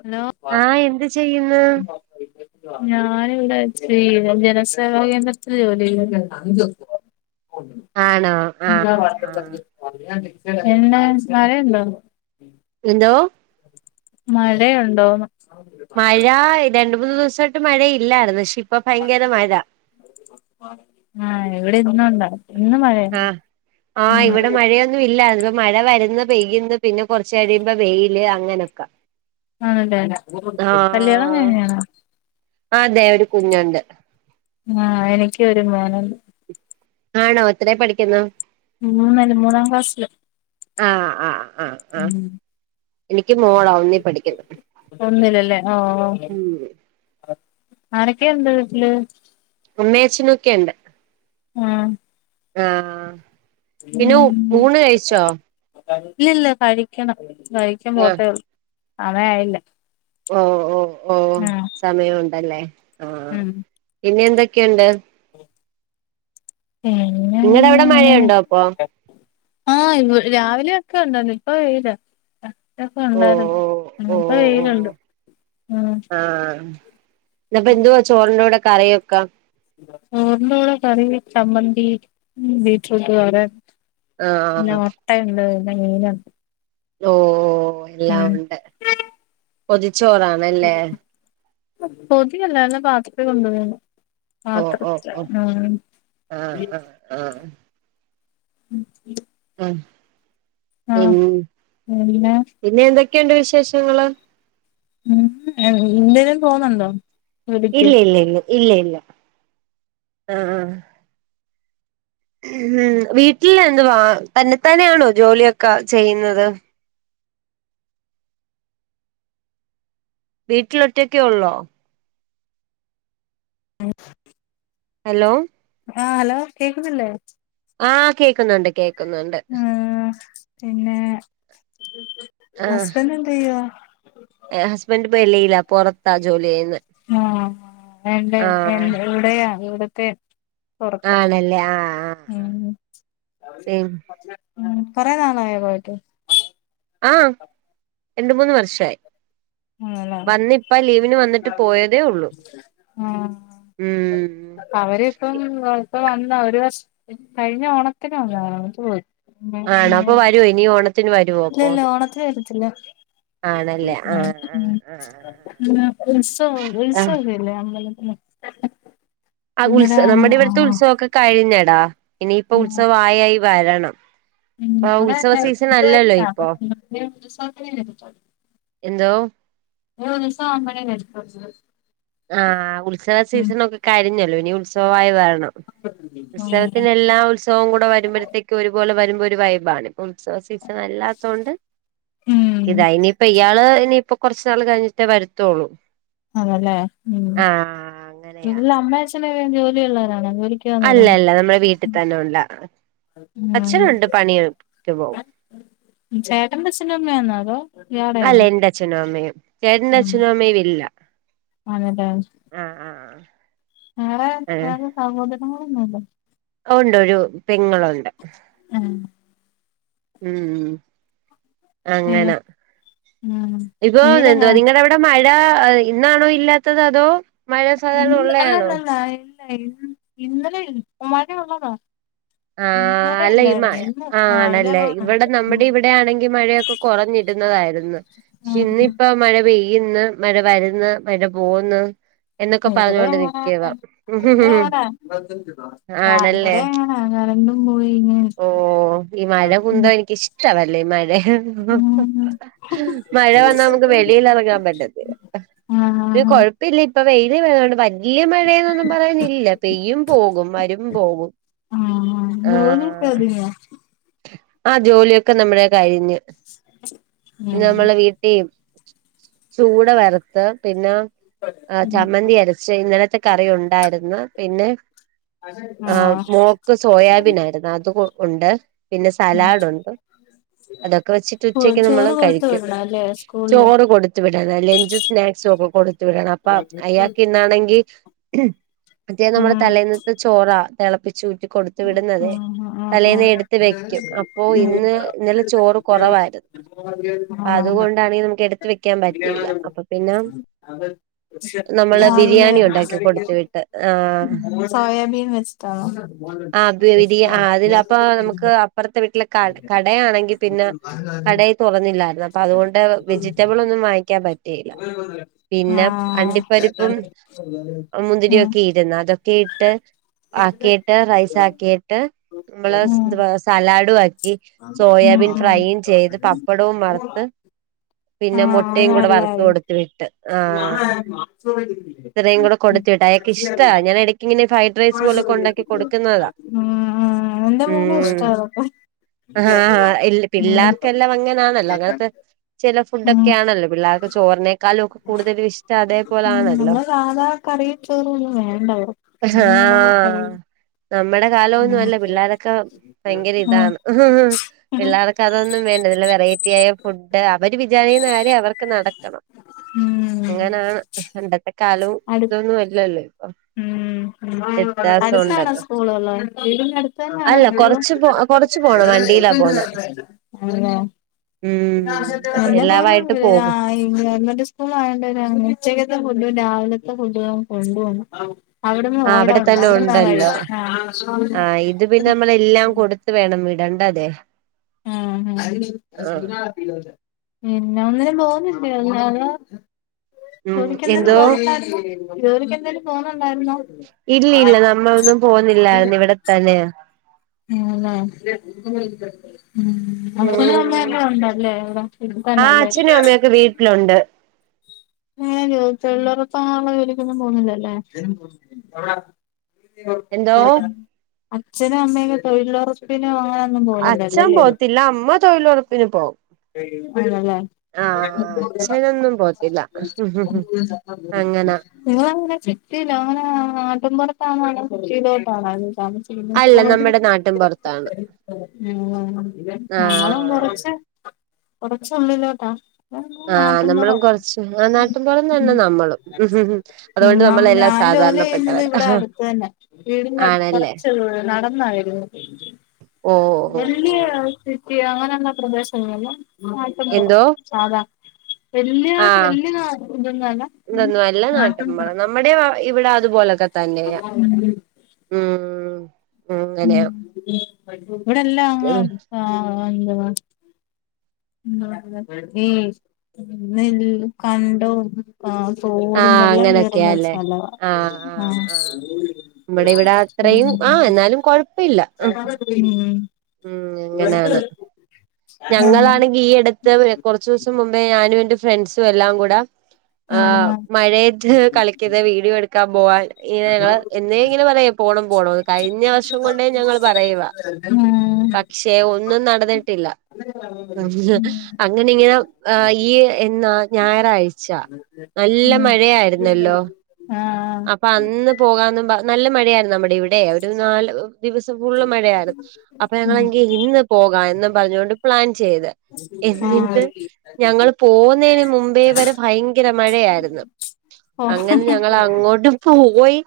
Hello ആഹ് എന്ത് ചെയ്യുന്നു [inaudible] ഞാനിവിടേ [unintelligible] ജനസേവാ കേന്ദ്രത്തിൽ ജോലി ചെയ്യ്ന്നു. ആണോ എന്താ ആഹ് ആഹ് മഴയുണ്ടോ? എന്തോ മഴയൊണ്ടോന്ന് മഴാ രണ്ട് മൂന്നു ദിവസായിട്ട് മഴ ഇല്ലാരുന്നു. പക്ഷേ ഇപ്പ ഭയങ്കര മഴ. ആഹ് ഇവിടെ ഇന്നുണ്ട് ആഹ് ആ ഇവിടെ മഴ പ്പ ഇല്ലാര്ന്നു. ഇത് മഴ വര്ന്ന് പെയ്യ്ന്ന് പിന്നെ കൊറച് കഴിയുമ്പ വെയില് അങ്ങനക്കെ. ആണല്ലേ ആഹ് കല്യാണം കഴിഞ്ഞാണോ ആ അതെ ഒരു കുഞ്ഞുണ്ട്. ആഹ് എനിക്ക് ഒരു മോനുണ്ട്. ആണോ എത്രെ പഠിക്കുന്ന? [unintelligible] മൂന്നാം ക്ലാസില്. ആഹ് ആഹ് ആഹ് ആഹ് എനിക്ക് മോള. ഒന്നി പഠിക്കുന്നു. ഒന്നില്ലല്ലേ ഓഹ് ഉം ആരൊക്കെയിണ്ട് വീട്ടില്? അമ്മേ അച്ചനോക്കെയിണ്ട്. ആഹ് ആഹ് പിന്നെ ഊണ് കഴിച്ചോ ഇല്ലില്ല കഴിക്കണം കഴി ആഹ് [unintelligible] സമയായില്ല ഓഹ് ഓഹ് ഓഹ് ആ സമയോണ്ടല്ലേ. ആഹ് ഉം ഇനി എന്തൊക്കെണ്ട് [unintelligible] നിങ്ങടെ അവിടെ മഴയുണ്ടോ അപ്പൊ ആഹ് ഇ രാവിലെയൊക്കെ ഉണ്ടാര്ന്ന് ഇപ്പ വെയിലാ ഒക്കെ ഓ ഉണ്ടാര്ന്നു. ഓ ഇപ്പ ഓ ഓ വെയിലുണ്ട് ഉം ഇന്ന്പ്പൊ എന്തുവാ ചോറിന്റെ കൂടെ കറിയൊക്കെ? ചോറിന്റെ കൂടെ കറി ചമ്മന്തി, ബീറ്റ്റൂട്ട് തോരൻ ഇല്ല ആഹ് മൊട്ടയ്ണ്ട് [unintelligible] ഓഹ് എല്ലാം ഒണ്ട് പൊതിച്ചോറാണ്. പൊതിയല്ല പാത്രത്തിൽ കൊണ്ട വരാണ്. ഓ ഓ പാത്രത്തില ഓ ഉം ആഹ് ആഹ് ആഹ് ഉം പി ആഹ് പിന്നെ എന്തൊക്കെയുണ്ട് വിശേഷങ്ങള്? ഉം എന്തേലും പോകുന്നുണ്ടോ ജോലിക്ക്? ഇല്ല ഇല്ല ഇല്ല ഇല്ല ആഹ് ഉം വീട്ടിൽ എന്ത്വാ തന്നെത്താനെയാണോ ജോലിയൊക്കെ ചെയ്യുന്നത്? വീട്ടിൽ ഒറ്റക്കെ ഒള്ളോ [inaudible] ഹലോ ആഹ് ഹലോ കേക്കുന്നില്ലേ ആഹ് കേക്കുന്നുണ്ട് കേക്ക് ആഹ് പിന്നെ ഹസ്ബന്റ് എന്ത് ചെയ്യാ ഹസ്ബന്റ് ഇപ്പ വെളിയില പുറത്താ ജോലി ചെയ്യ്ന്നെ ആഹ് എന്റെ എന് ഇവിടെയാ ഇവിട്ത്തെ പൊറത്താ ആണല്ലേ ആഹ് ആഹ് ഉം ആഹ് പി ഉം കൊറേ നാളായോ പോയിട്ട് ആഹ് രണ്ട് മൂന്ന് വർഷായി ആണല്ലേ വന്നിപ്പ ലീവിന് വന്നിട്ട് പോയതേ ഉള്ളൂ ആഹ് ഉം അവരിപ്പം കോ ഇപ്പൊ വന്നാ ഒരു വർഷ കഴിഞ്ഞ ഓണത്തിന് വന്ന വന്നിട്ട് പോയി ആണോ അപ്പൊ വരുവോ ഇനി ഓണത് ഇല്ല ഇല്ല ഓണത്തിന് വരത്തില്ല ആഹ് ഉം ന്നാ ഉത്സവം ആഹ് ഉത്സവോക്കയില്ല അമ്പലത്തില് ആഹ് അന്നേരം ഉത്സവ നമ്മടെ ആണോ ഇവിടുത്തെ ആഹ് ഉത്സവോക്കെ കഴിഞ്ഞടാ ഇനിയിപ്പ ഉത്സവായിയായി വരണം ഉം ഇപ്പ നമ്മടെ ഉത്സവ സീസൺ അല്ലല്ലോ ഫെബ്രുവരില്ല ഇപ്പൊ അപ്പ ഫെബ്രുവരി ഉത്സവത്തിനെ വരുത്തോളൂ എന്തോ ഇനി ഉത്സവം ആകുമ്പഴേ വരുത്തൊള്ള് ആഹ് ഉത്സവ സീസണൊക്കെ കഴിഞ്ഞല്ലോ ഇനി ഉത്സവായി വരണം ഉത്സവത്തിന് എല്ലാ ഉത്സവവും കൂടെ വരുമ്പോഴത്തേക്ക് ഒരുപോലെ വരുമ്പോ ഒരു വൈബാണ് ഉത്സവ സീസൺ അല്ലാത്തകൊണ്ട് ഉം ഇത ഇനിയിപ്പ ഇയാള് ഇനിപ്പോ കൊറച്ച് നാള് കഴിഞ്ഞിട്ടേ വരത്തൊള്ളൂ ആണല്ലേ ആഹ് അങ്ങനെയാ വീട്ടിലെ അമ്മേം അഛന് ജോലി ഉള്ളരാണോ ജോലിക്ക് അല്ല പോകുന്നവരാണോ അല്ല നമ്മുടെ വീട്ടി തന്നെ ഉള്ള ഉം അച്ഛനൊണ്ട് പണിയെടു ക്ക് പോകും ചേട്ടന്റെ അച്ഛനും അമ്മയാന്നോ അതോ ഇയാടെയാണോ അല്ല എന്റെ അച്ഛനും അമ്മയും ചേട്ടന്റ അച്ഛനും അമ്മയും വെളിയിലാ ആണല്ലേ ആഹ് ആഹ് ആഹ് ആഹ് വേറെ വേറെ സഹോദരങ്ങൾ ഒന്നും ഇല്ലേ ഒണ്ട് ഒരു പെങ്ങളുണ്ട് ഉം ഉം അയ്യോ അങ്ങനാ ഉം ഇപ്പൊ നീരങ്ങാ എന്തുവാ നിങ്ങടവിട് ട മഴ ഇന്നാണോ ഇല്ലാത്തത് അതോ മഴ സാധാരണ ഉള്ളയാണോ ല്ലായിരുന്നു ഇന്നലെ ഒരു മഴ ഒള്ളതാ ആഹ് അല്ല ഈ മഴ ആഹ് രാവിലെ ആണല്ലേ പോലുണ്ട് ഇവിടെ ഉം നമ്മുടെ ഇവിടെയാണെങ്കി മഴയൊക്കെ കുറഞ്ഞിരുന്നതാരുന്നു പക്ഷെ ഉം ഇന്നിപ്പ മഴ പെയ്യന്ന് മഴ വരുന്ന് മഴ പോകുന്ന് ഇവിടെയങ്ങ തന്നെ ഇവിടെഅങ്ങന ആഹ് ഇവിടെയങ്ങനെ ആഹ് കരണ്ടും പോയി ഇങ്ങ ഓഹ് ഈ മഴ കുന്തം എനിക്കിഷ്ടവല്ലേ ഈ മഴേ ഉം മഴ വന്നാ നമുക്ക് വെളില് ഇറങ്ങാൻ പറ്റത്തില്ല ആഹ് പിന്ന ആഹ് കോഴപ് പ്പില്ല ഇപ്പ വെയില് വരാണ്ട് വല്യ മഴയന്നൊന്നും പറയുന്നില്ല പെയ്യും പോകും വരും പോകും ആഹ് ജോലിയൊക്കൊതുങ്ങിയോ ആഹ് ജോലിയൊക്കെ നമ്മളെ കഴിഞ്ഞ് പിന്ന ഉം നമ്മളെ വീട്ടി ചൂട വറ്ത്ത് പിന്നെ ആഹ് ഉം ചമ്മന്തി അരച് പക്ഷെ ഇന്നലത്തെ കറി ഉണ്ടായിരുന്ന് പിന്നെ ആഹ് മോക്ക് സോയാബീൻ ആയിരുന്നു അത് ഉണ്ട് പിന്നെ ഉം സലാഡുണ്ട് അതൊക്കെ വെച്ചിട്ട് ഉച്ചക്ക് നമ്മള് ചോറ് കൊടുത്ത് കഴിക്കും വിടണം അല്ലേ സ്കൂളില് ചോറ് കൊടുത്ത് വിടണം ലഞ്ചും സ്നാക്സും ഒക്കെ കൊടുത്ത് വിടണം അപ്പൊ അയാക്ക് ന്ന്ആണെങ്കി മറ്റേ ഉം നമ്മുടെ തലേന്നത്തെ ചോറാ തിളപ്പി ച്ചൂറ്റി കൊടുത്തു വിടുന്നത് ഉം ഉം തലേന്ന് എടുത്ത് വെ ക്ക്യും അപ്പോ ഇന്ന് ഇന്നലെ ചോറ് കുറവായിരുന്ന് ഉം ഉം അത് കൊണ്ടാണെങ്കി നമുക്ക് എടുത്ത് വെയ്ക്കാം പറ്റിയില്ല അപ്പൊ പിന്നെ നമ്മള് രാവിലെ ബിരിയാണി ഉണ്ടാക്കി കൊടുത്ത് വിട്ട് ആ സോയാബീൻ വെച്ചിട്ടാണോ ആ ബിരി ആ അതില് അപ്പോ നമുക്ക് അപ്പുറത്തെ വീട്ടില് കട കടയാണെങ്കിൽ പിന്നെ കട തുറന്നില്ലായിരുന്നു അപ്പൊ അതുകൊണ്ട് വെജിറ്റബിൾ ഒന്നും വാങ്ങി ക്കാൻ പറ്റിയില്ല പിന്നെ ആഹ് അണ്ടിപ്പരിപ്പും ഉം മുന്തിരിയൊക്കെയേ ഇരുന്ന് അതൊക്കെ ഇട്ട് ആക്കീട്ട് റൈസാക്കിയിട്ട് നമ്മള് ഉം [unintelligible] സലാഡും ആക്കി ഉം സോയാബീൻ ഉം ഫ്രൈയും ചെയ്ത് പപ്പടവും വറത്ത് പിന്നെ ആഹ് അത് മുട്ടയും കൂടെ വറുത്ത് നല്ലായിരിക്കും കൊടുത്ത് വിട്ട് ആ ഇത്രയും കൂടെ കൊടുത്ത് വിട്ട് അയാക്ക് ഇഷ്ടാ ഞാൻ ഇടയ്ക്കിങ്ങനെ ഫൈ റൈസ് പോലൊക്കെ ഉണ്ടാക്കി കൊടുക്കുന്നതാ ഉം ഉം എന്റെ മോനും ഉം ഇഷ്ടാ അതൊക്കെ ആഹ് ഇല്ല ഉം ഉം പിള്ളേർക്കെല്ലാം അങ്ങനെയാണല്ലോ അങ്ങനത്തെ ചില ഫുഡൊക്കെ ആണല്ലോ പിള്ളേർക്ക് ചോറിനേക്കാളും കൂടുതലും ഇഷ്ടം ഉം അതേപോലൊണല്ലോ നമ്മള് സാധാ കറിയും ചോറും ഒന്നും വേണ്ട അവർക്ക് ആ അവനിങ്ങനെ കഴിയും നമ്മടെ കാലമൊന്നും ഉം അല്ല പിള്ളേരൊക്കെ ഭയങ്കര ഉം ഇതാണ് പിള്ളേർക്ക് അതൊന്നും വേണ്ട നല്ല വെറൈറ്റി ആയ ഫുഡ് അവര് വിചാരിക്കുന്ന കാര്യം അവർക്ക് ക്ക് നടക്കണം ഉം അങ്ങനാ പണ്ടത്തെ കാലവും അടു ഇതൊന്നും അല്ലല്ലോ ഇപ്പം ഉം അടുത്താണോ സ്കൂളുകള് വീടിന് അടുത്ത് തന്നെയാണോ അല്ല സ്കൂള് കൊറച്ച് പോ കൊറച്ച് പോണം വണ്ടിയിലാ പോണെ ഉം [unintelligible] അപ്പൊ എന്റെ മോനും എല്ലാവായിട്ട് പോകും [unintelligible] ആഹ് ഈ ഗവൺമെന്റ് സ്കൂൾ ആയകൊണ്ട് പിന്നെ ഉച്ചക്കത്തെ ഫുഡും രാവിലത്തെ ഫുഡും കൊണ്ട് പോണ്ട അവിടന്ന് ആ അവിടെ ഉണ്ട് തന്നെ അവിടുന്നാ ഉണ്ടല്ലോ കഴിക്കുന്നെ ആ എല്ലാം കൊടുത്ത് വേണം വിടണ്ടതേ ഉം പിന്നെ ഒന്നിനും പോന്നില്ലേ അതോ ഉം ജോലിക്ക് എന്തേലും എന്തോ പോന്നുണ്ടായിരുന്നോ ജോലിക്ക് എന്തേലും പോന്നുണ്ടായിരുന്നോ ഇല്ലില്ല നമ്മളൊന്നും പോവുന്നില്ലായിരുന്നു ഇവിടെത്തന്നെയാ ആണല്ലേ ഉം അച്ഛനും ഉം അമ്മയും ഒക്കെ ഉണ്ടല്ലേ ഇവിടെ ആ വീട്ടിതന്നെയല്ലേ അച്ഛനും അമ്മയൊക്കെ വീട്ടിലുണ്ട് ഏ തൊഴിലുറപ്പ് അങ്ങനുള്ള ജോലിക്കൊന്നും പോന്നില്ലല്ലേ എന്തോ അച്ഛനും അമ്മയൊക്കെ തൊഴിലുറപ്പിനോ അങ്ങനെ അച്ഛൻ പോത്തില്ല അമ്മ തൊഴിലുറപ്പിന് പോവും ആണല്ലേ ആ [unintelligible] അച്ഛനൊന്നും പോത്തില്ല അങ്ങന നിങ്ങള് എങ്ങനെ സിറ്റിയിലോ അങ്ങനെ നാട്ടിൻ പുറത്താണോ അല്ലേ സിറ്റിയിലോട്ടാണോ താമസി ഉം അല്ല നമ്മുടെ നാട്ടിൻ പുറത്താണ് ഞങ്ങളും ആ കൊറച്ച് കൊറച്ച് ഉള്ളിലോട്ടാ ആ നമ്മളും കൊറച്ച് ആ നാട്ടിൻപുറം തന്നെയാ നമ്മളും അതുകൊണ്ട് ഉം നമ്മളെല്ലാം ഞാൻ ജോലി ചെയ്യുന്നത് സാധാരണപ്പെട്ടവരാ ഇവിടെ അടുത്ത് തന്നാ വീടിന്റെ അടുത്ത് ആണല്ലേ കുറച്ച് നടന്നാ വരുന്നത് ഓ ഓ ഓ [unintelligible] സിറ്റിയോ അങ്ങനുള്ള പ്രദേശങ്ങളല്ല നാട്ടിൻപുറം എന്തോ സാധാ വല്യ ആഹ് വല്യ ഇതൊന്നുല്ല ഇതൊന്നും അല്ല നാട്ടിൻപുറം നാട്ടിൻപുറത്ത് നമ്മുടെ ഇവിടെ അതുപോലൊക്കെ തന്നെയാ ഉം ഉം ഇവിടെല്ലാം അങ്ങ് ആഹ് എന്തുവാ ഈ നെൽ കണ്ടും ആ തോടും ആഹ് വെള്ളം കയറുന്ന അങ്ങനൊക്കെയാല്ലേ സ്ഥലവാ ആഹ് ആ ആഹ് ആഹ് നമ്മുടെ ഇവിടെ ഉം അത്രയും ആ എന്നാലും കൊഴപ്പമില്ല ആ ഉം ഉം എങ്ങനെയാണ് [unintelligible] ഈ അടുത്ത് കുറച്ചു ദിവസം മുമ്പേ ഞാനും എന്റെ ഫ്രണ്ട്സും എല്ലാം കൂടെ ആ മഴയത്ത് കളിക്കുന്ന വീഡിയോ എടുക്കാൻ പോവാൻ ഞങ്ങൾ എന്നും ഇങ്ങനെ പറയും പോണം പോണം കഴിഞ്ഞ [unintelligible] കൊണ്ടേ ഞങ്ങൾ പറയുവാ ഉം പക്ഷെ ഒന്നും നടന്നിട്ടില്ല ഉ ഉം അങ്ങനെ ഇങ്ങനെ ഈ എന്നാ ഞായറാഴ്ച നല്ല മഴയായിരുന്നല്ലോ ആഹ് അപ്പൊ അന്ന് പോകാന്ന് പറ നല്ല മഴയായിരുന്നു നമ്മുടെ ഇവിടെ ഒരു നാല് ദിവസം ഫുള്ള് മഴയായിരുന്നു അപ്പൊ ഞങ്ങളെങ്കി ആ ഇന്ന് പോകാം എന്നും പറഞ്ഞൊണ്ട് പ്ലാൻ ചെയ്ത് ഉം എന്നിട്ട് ഞങ്ങൾ പോകുന്നതിന് മുമ്പേ വരെ ഭയങ്കര മഴയായിരുന്നു ആ- അങ്ങോട്ടും പോയി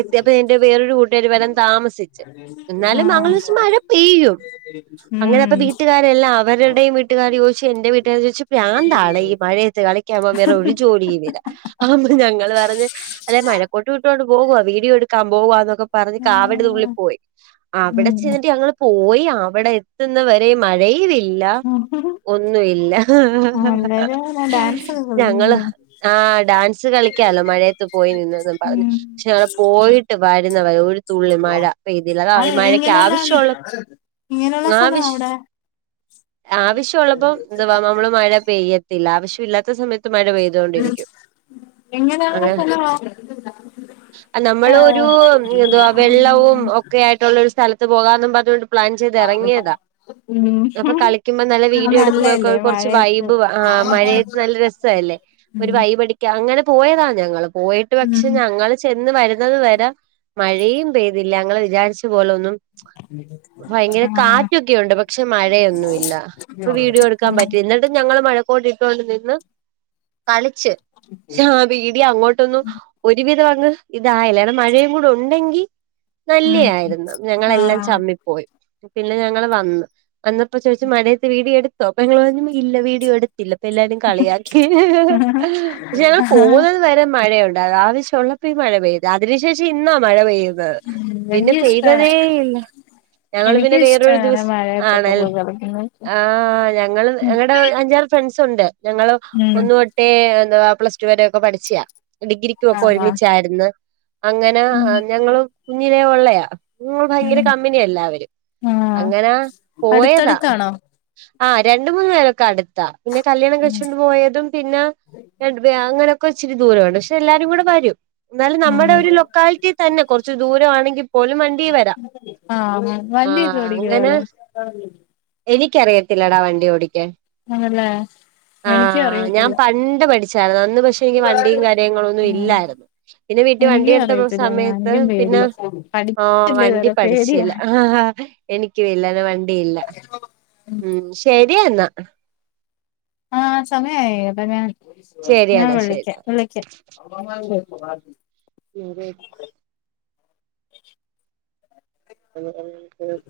എത്തിയപ്പോ എന്റെ വേറൊരു കൂട്ടുകാരി വരാൻ താമസി എന്നാലും [unintelligible] മഴ പെയ്യും അങ്ങനെ അപ്പോ വീട്ടുകാരെല്ലാം അവരുടെയും [unintelligible] ചോദിചു എന്റെ വീട്ടുകാരും ചോദിച്ചു പ്രാന്താണോ ഈ മഴയത്ത് കളി [unintelligible] വേറെ ഒരു ജോലിയും ഇല്ല [unintelligible] ഞങ്ങള് പറഞ് അതെ മഴക്കോട്ട്ട്ടോണ്ട് പോവാ വീഡിയോ എടുക്കാൻ പോകുവാ എന്നൊക്കെ പറഞ് കാവടി തുള്ളി പോയി അവിടെ ചെന്നിട്ട് ഞങ്ങള് പോയി അവിടെ [unintelligible] വരെ മഴയും ഇല്ല ഒന്നുമില്ല എല്ലാരും അങ്ങനെ ഡാൻസ് ഒക്കെ ഞങ്ങള് കളിക്കും ആ ഡാൻസ് കളിക്കാലോ മഴയത്ത് [unintelligible] ഉം പക്ഷെ ഞങ്ങൾ പോയിട്ട് വരുന്നവ തുള്ളി മഴ പെയ്തില്ല അതാ ഈ അത് മഴക്ക് ഇങ്ങനെയുള്ള ആവശ്യുള്ള ഇങ്ങനെയുള്ള സ്ഥലം ആവശ്യ അവിടെ ആവശ്യം ഉള്ളപ്പോ [unintelligible] നമ്മള് മഴ പെയ്യത്തില്ല ആവശ്യം ഇല്ലാത്ത സമയത്ത് ത്ത് മഴ പെയ്തൊണ്ടിരിക്കും ഇങ്ങനെയുള്ള അങ്ങെനെ [unintelligible] നമ്മൾ ഒരു എന്ത വെള്ളവും ഒക്കെ ആയിട്ടുള്ള ഒരു സ്ഥലത്ത് പോകാന്നും പറഞ്ഞൊണ്ട് പ്ലാൻ ചെയ്ത് ഇറങ്ങിയതാ ഉം അപ്പൊ കളിക്കുമ്പോ നല്ല അത് വീഡിയോ എടുക്കുമ്പോക്കെ നല്ലതല്ലേ കുറച്ച് മഴയത്ത് വൈബ് ആഹ് മഴയത്ത് നല്ല രസല്ലേ ഒരു ഉം വൈബ അങ്ങനെ പോയതാ ഞങ്ങൾ പോയിട്ട് ഉം പക്ഷെ ഞങ്ങൾ ചെന്ന് വരുന്നത് വരെ മഴയും പെയ്തില്ല ഞങ്ങൾ വിചാരിച്ച പോലെ ഒന്നും [unintelligible] ഭയങ്കര ആഹ് കാറ്റൊക്കെയുണ്ട് പക്ഷെ മഴയൊന്നുമില്ല ഇപ്പൊ വീഡിയോ എടുക്കാൻ ആഹ് പറ്റില്ല ഇന്ന ഞങ്ങൾ മഴക്കോട്ട് ഇട്ടോണ്ട് നിന്ന് കളിച്ച് ആ വീഡിയോ അങ്ങോട്ട് [unintelligible] ഒരുവിധം അങ്ങ് ഇതായല്ല ഇ മഴയും കൂടെ ഉണ്ടെങ്കിൽ ഉം നല്ലയായിരുന്നു ഞങ്ങളെല്ലാം ചമ്മിപ്പോയി പിന്നെ ഞങ്ങള് വന്നു വന്നപ്പോ ചോദിചു മഴയത്ത് വീഡിയോ എടുത്തോ അപ്പൊ ങ്ങങ്ങള് പറഞ്ഞ് ഇല്ല വീഡിയോ എടുത്തില്ല എല്ലാവരും കളിയാക്കി പക്ഷെ ഞങ്ങൾ ആഹ് പോകുന്നത് [unintelligible] മഴയുണ്ട് അത് ആവശ്യം ഉള്ളപ്പോ ഈ മഴ പെയ്ത അതിനു ശേഷം ഇന്നാ മഴ പെയ്യു അ പിന്നെ എനിക്കും ഇഷ്ടാ പെയ്തതേ ഇല്ല ഞങ്ങള് പിന്നെ എനിക്കും വേറൊരു ഇഷ്ടാണ് ദിവസം മഴയത്തൊക്കെ ആണല്ലേ പോയി കളിക്കുന്നത് ആ ഞങ്ങൾ ഉം അല്ലടാ അഞ്ചാറ് ഫ്രൻസുണ്ട് ഞങ്ങള് ഉം ഒന്നൊട്ടേ എന്ത പ്ലസ് ടു വരൊക്കെ പഠിച്ചത ഡിഗ്രി [unintelligible] മൊക്കെ ആഹ് ആഹ് ഒരുമിച്ചായിരുന്നു അങ്ങനെ ഞങ്ങള് കുഞ്ഞിലേ ഉള്ളയാ ഭയങ്കര ഉം കമ്പനിയാ എല്ലാവരും ആഹ് അങ്ങനാ പോയതാ അടുത്തടുത്താണോ ആഹ രണ്ട മൂന്ന് പേരൊക്കെ അടുത്താ പിന്നെ കല്യാണം ഉം കഴിച്ചോണ്ട് പോയതും പിന്നെ ഞാൻ അങ്ങനെയൊക്കെ ഇച്ചരി ദൂരോ ആണ് പക്ഷെ എല്ലാരും കൂടെവരും എന്നാലും നമ്മടെ ഉം ഒരു ലൊക്കാലിറ്റി തന്നെ കുറച്ച് ദൂരമാണെങ്കിൽ പോലും വണ്ടി വരാ ആഹ് വണ്ടിക്കെ ഓടിക്കോ ഇയാൾ എനിക്കറിയത്തില്ലടാ വണ്ടി ഓടിക്കാൻ ആണല്ലേ എനിക്കും ആഹ് ഞാൻ അറിയത്തില്ല പണ്ട് പഠി ചാരുന്ന് അന്ന് പക്ഷെ ങ്കി വണ്ടിയും കാ ര്യങ്ങളൊന്നും ഉം ഇല്ലാര്ന്ന് പിന്നെ വീട്ടിൽ എനിക്കും വണ്ടിഎടുത്ത അറിയത്തില്ല ഞാൻ സമയത്ത് എനിക്കും പിന്ന പേടിയാ ആഹ് പഠിച്ചില്ല വണ്ടി ഇതുവരെ പേടിയാ പഠിച്ചില്ല ഹ ഹ എനിക്കും ‌ ഇല്ല വണ്ടിയില്ല മം ശരിഎന്നാ ആഹ് സമയായിട്ട ഞാൻ ശരിയടാ ശരി വിളിക്ക വിളിക്ക [unintelligible] അത അ [unintelligible]